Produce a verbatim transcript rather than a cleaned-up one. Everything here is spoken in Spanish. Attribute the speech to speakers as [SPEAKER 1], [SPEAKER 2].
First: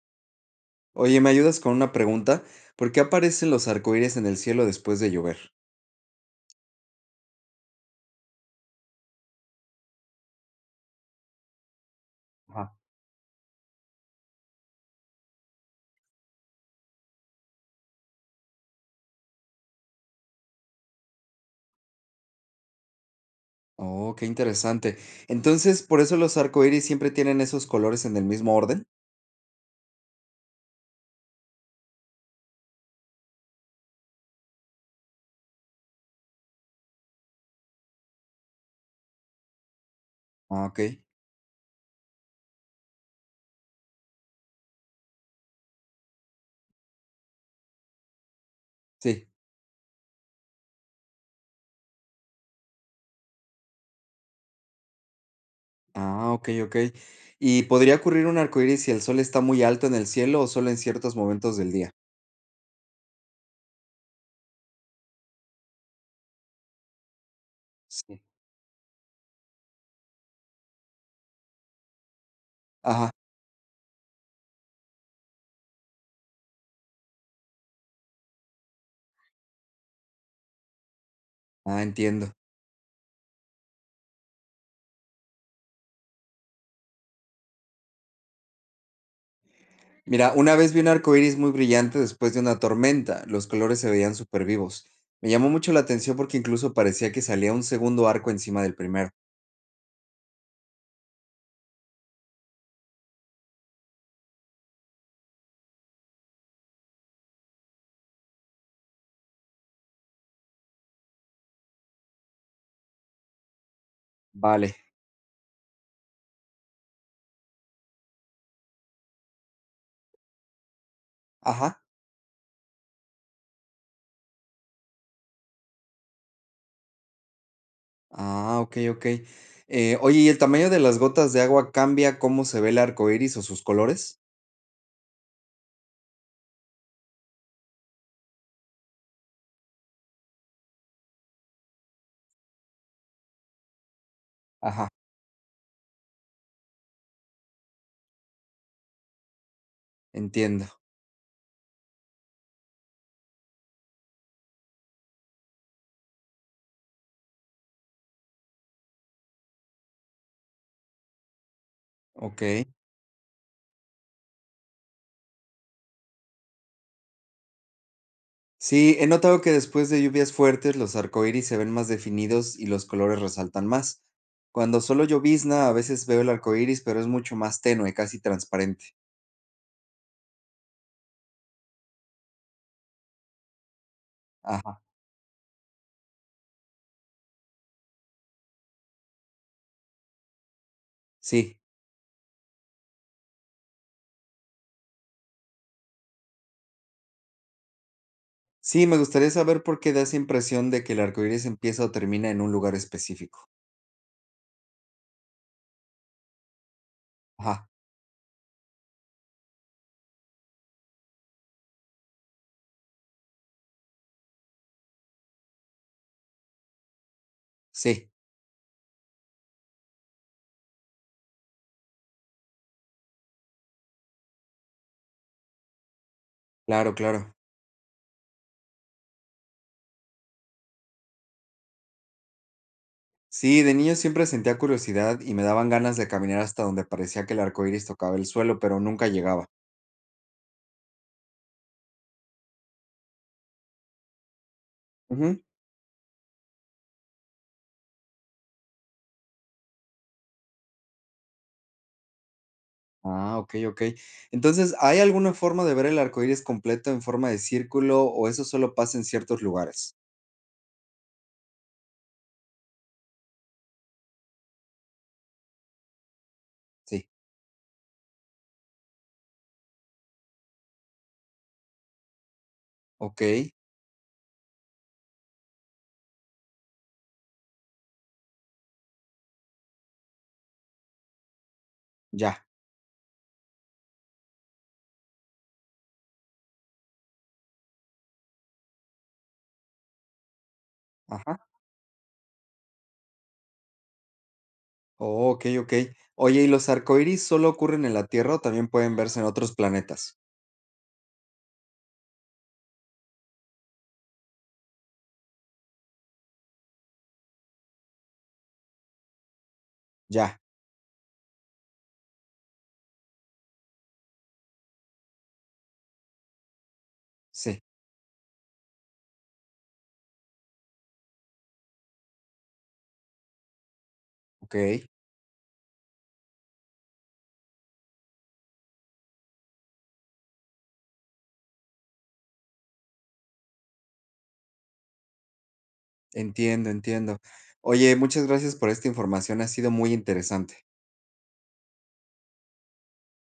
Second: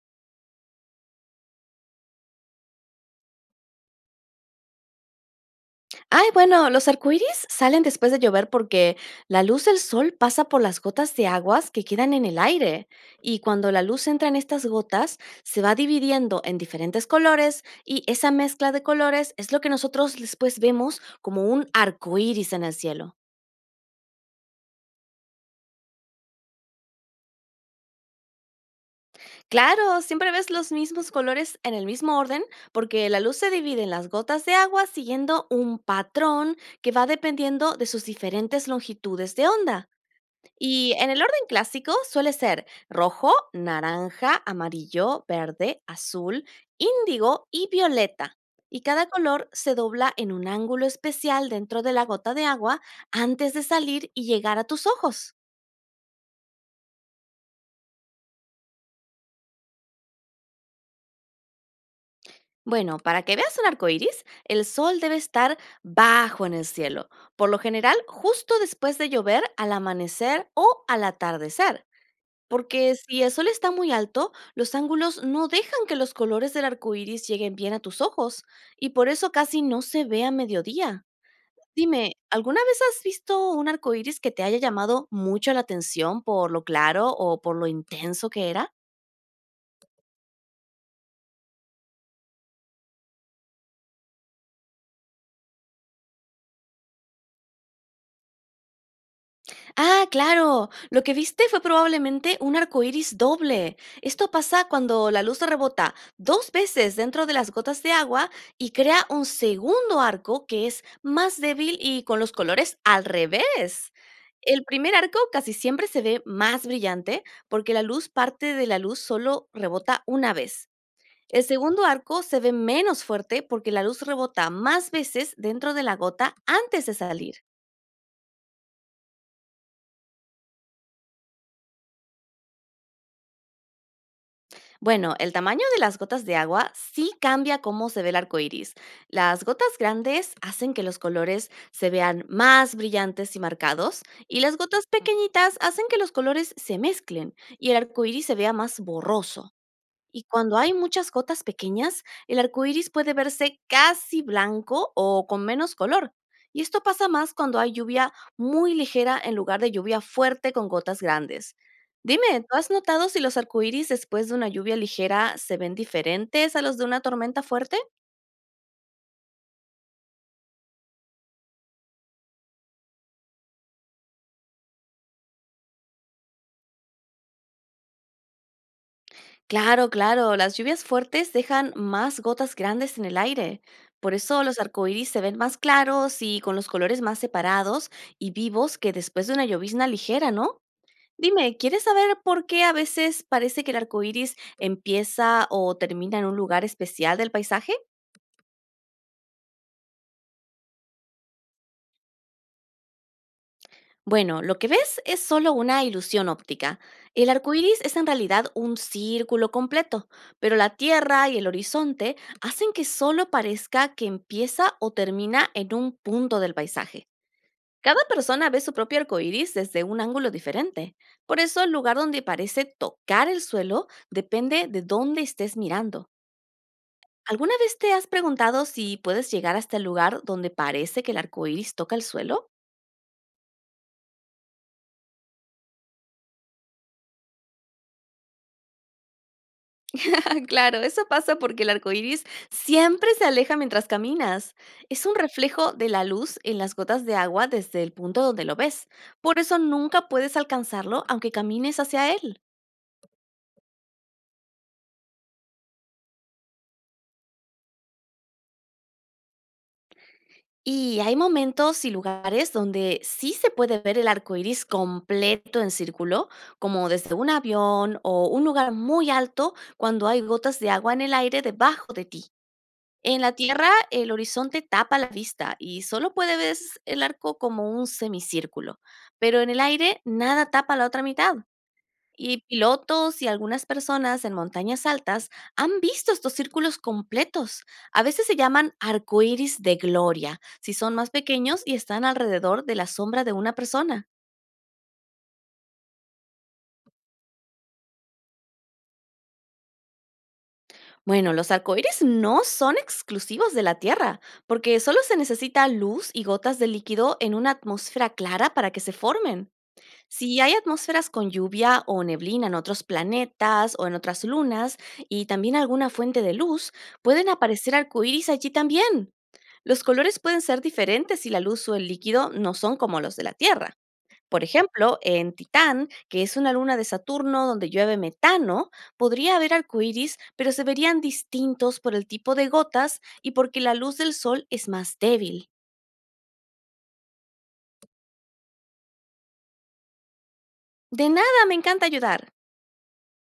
[SPEAKER 1] Oye, ¿me ayudas con una pregunta? ¿Por qué aparecen los arcoíris en el cielo después de llover?
[SPEAKER 2] Ay, bueno, los arcoíris salen después de llover porque la luz del sol pasa por las gotas de aguas que quedan en el
[SPEAKER 1] Ajá.
[SPEAKER 2] aire. Y cuando la luz entra en estas gotas, se va dividiendo en diferentes colores y esa mezcla de colores es lo que nosotros después vemos como un arcoíris en el cielo.
[SPEAKER 1] Oh, qué interesante. Entonces, ¿por eso los arcoíris siempre tienen esos colores en el mismo orden?
[SPEAKER 2] Claro, siempre ves los mismos colores en el mismo orden porque la luz se divide en las gotas de agua siguiendo un patrón que va dependiendo de sus diferentes longitudes de onda.
[SPEAKER 1] Ah, ok.
[SPEAKER 2] Y en el orden clásico suele ser rojo, naranja, amarillo, verde, azul, índigo y violeta. Y cada
[SPEAKER 1] Sí.
[SPEAKER 2] color se dobla en un ángulo especial dentro de la gota de agua antes de salir y llegar a tus ojos.
[SPEAKER 1] Ah, ok, ok. ¿Y podría ocurrir un arcoíris si el sol está muy alto en el cielo o solo en ciertos momentos del día?
[SPEAKER 2] Bueno, para que veas un arco iris, el sol debe estar bajo en el cielo, por lo general
[SPEAKER 1] Sí.
[SPEAKER 2] justo después de llover al amanecer o al atardecer. Porque
[SPEAKER 1] Ajá.
[SPEAKER 2] si el sol está muy alto, los ángulos no dejan que los colores del arco iris lleguen bien a tus ojos, y por eso casi no se ve a mediodía.
[SPEAKER 1] Ah,
[SPEAKER 2] Dime,
[SPEAKER 1] entiendo.
[SPEAKER 2] ¿alguna vez has visto un arco iris que te haya llamado mucho la atención por lo claro o por lo intenso que era?
[SPEAKER 1] Mira, una vez vi un arcoíris muy brillante después de una tormenta. Los colores se veían súper vivos. Me llamó mucho la atención porque incluso parecía que salía un segundo arco encima del primero.
[SPEAKER 2] Ah, claro. Lo que viste fue probablemente un arco iris doble. Esto pasa cuando la luz rebota dos veces dentro de las gotas de agua y crea un segundo arco que es más débil y con los colores al revés. El
[SPEAKER 1] Vale.
[SPEAKER 2] primer arco casi siempre se ve más brillante porque la luz parte de la luz solo rebota una vez. El
[SPEAKER 1] Ajá.
[SPEAKER 2] segundo arco se ve menos fuerte porque la luz rebota más veces dentro de la gota antes de salir.
[SPEAKER 1] Ah, okey, okey. Eh, oye, ¿y el tamaño de las gotas de agua cambia cómo se ve el arco iris o sus colores?
[SPEAKER 2] Bueno, el tamaño de las gotas de agua sí cambia cómo se ve el arco iris. Las gotas grandes hacen que los colores se vean más brillantes y marcados, y las gotas
[SPEAKER 1] Ajá,
[SPEAKER 2] pequeñitas hacen que los colores se mezclen y el arco iris se vea más borroso. Y cuando
[SPEAKER 1] entiendo.
[SPEAKER 2] hay muchas gotas pequeñas, el arco iris puede verse casi blanco o con menos color. Y esto pasa más cuando hay lluvia muy ligera en lugar de lluvia fuerte con gotas grandes. Dime, ¿tú
[SPEAKER 1] Okey.
[SPEAKER 2] has notado si los arcoíris después de una lluvia ligera se ven diferentes a los de una tormenta fuerte?
[SPEAKER 1] Sí, he notado que después de lluvias fuertes los arcoíris se ven más definidos y los colores resaltan más. Cuando solo llovizna, a veces veo el arcoíris, pero es mucho más tenue, casi transparente.
[SPEAKER 2] Claro, claro, las lluvias fuertes dejan más gotas grandes en el aire. Por eso los
[SPEAKER 1] Ajá,
[SPEAKER 2] arcoíris se ven más claros y con los colores más separados y vivos que después de una llovizna ligera, ¿no? Dime,
[SPEAKER 1] sí.
[SPEAKER 2] ¿quieres saber por qué a veces parece que el arco iris empieza o termina en un lugar especial del paisaje?
[SPEAKER 1] Sí, me gustaría saber por qué da esa impresión de que el arcoíris empieza o termina en un lugar específico.
[SPEAKER 2] Bueno, lo que ves es solo una ilusión óptica. El arco
[SPEAKER 1] Ajá,
[SPEAKER 2] iris es en realidad un círculo completo, pero la tierra y el horizonte hacen que solo parezca que empieza o termina en un punto del paisaje. Cada
[SPEAKER 1] sí,
[SPEAKER 2] persona ve su propio arco iris desde un ángulo diferente. Por eso, el lugar donde parece tocar el suelo depende de dónde estés mirando.
[SPEAKER 1] claro, claro.
[SPEAKER 2] ¿Alguna vez te has preguntado si puedes llegar hasta el lugar donde parece que el arco iris toca el suelo?
[SPEAKER 1] Sí, de niño siempre sentía curiosidad y me daban ganas de caminar hasta donde parecía que el arco iris tocaba el suelo, pero nunca llegaba.
[SPEAKER 2] Claro, eso pasa porque el arco iris siempre se aleja mientras caminas. Es un
[SPEAKER 1] Ujú.
[SPEAKER 2] reflejo de la luz en las gotas de agua desde el punto donde lo ves. Por eso nunca puedes alcanzarlo aunque camines hacia él.
[SPEAKER 1] Ah, ok, ok. Entonces, ¿hay alguna forma de ver el arco iris completo en forma de círculo o eso solo pasa en ciertos lugares?
[SPEAKER 2] Y hay momentos y lugares donde sí se puede ver el arco iris completo en círculo, como
[SPEAKER 1] Sí,
[SPEAKER 2] desde un avión o un lugar muy alto cuando hay gotas de agua en el aire debajo de ti. En
[SPEAKER 1] ok,
[SPEAKER 2] la Tierra, el horizonte tapa la vista y solo puede ver el arco como un semicírculo, pero en el aire nada tapa la otra mitad. Y
[SPEAKER 1] ya.
[SPEAKER 2] pilotos y algunas personas en montañas altas han visto estos círculos completos. A veces se llaman arcoíris de gloria, si son más
[SPEAKER 1] Ajá.
[SPEAKER 2] pequeños y están alrededor de la sombra de una persona.
[SPEAKER 1] Oh, ok, ok. Oye, ¿y los arcoíris solo ocurren en la Tierra o también pueden verse en otros planetas?
[SPEAKER 2] Bueno, los arcoíris no son exclusivos de la Tierra, porque solo se necesita luz y gotas de líquido en una atmósfera clara para que se formen.
[SPEAKER 1] Ya,
[SPEAKER 2] Si hay atmósferas con lluvia o neblina en otros planetas o en otras lunas y también alguna fuente de luz, pueden
[SPEAKER 1] sí,
[SPEAKER 2] aparecer arcoíris allí también. Los colores pueden ser diferentes si la luz o el líquido no son como los de la Tierra. Por
[SPEAKER 1] ok.
[SPEAKER 2] ejemplo, en Titán, que es una luna de Saturno donde llueve metano, podría haber arcoíris, pero se verían distintos por el tipo de gotas y porque la luz del sol es más débil.
[SPEAKER 1] Entiendo, entiendo. Oye, muchas gracias por esta información, ha sido muy interesante.
[SPEAKER 2] De nada, me encanta ayudar.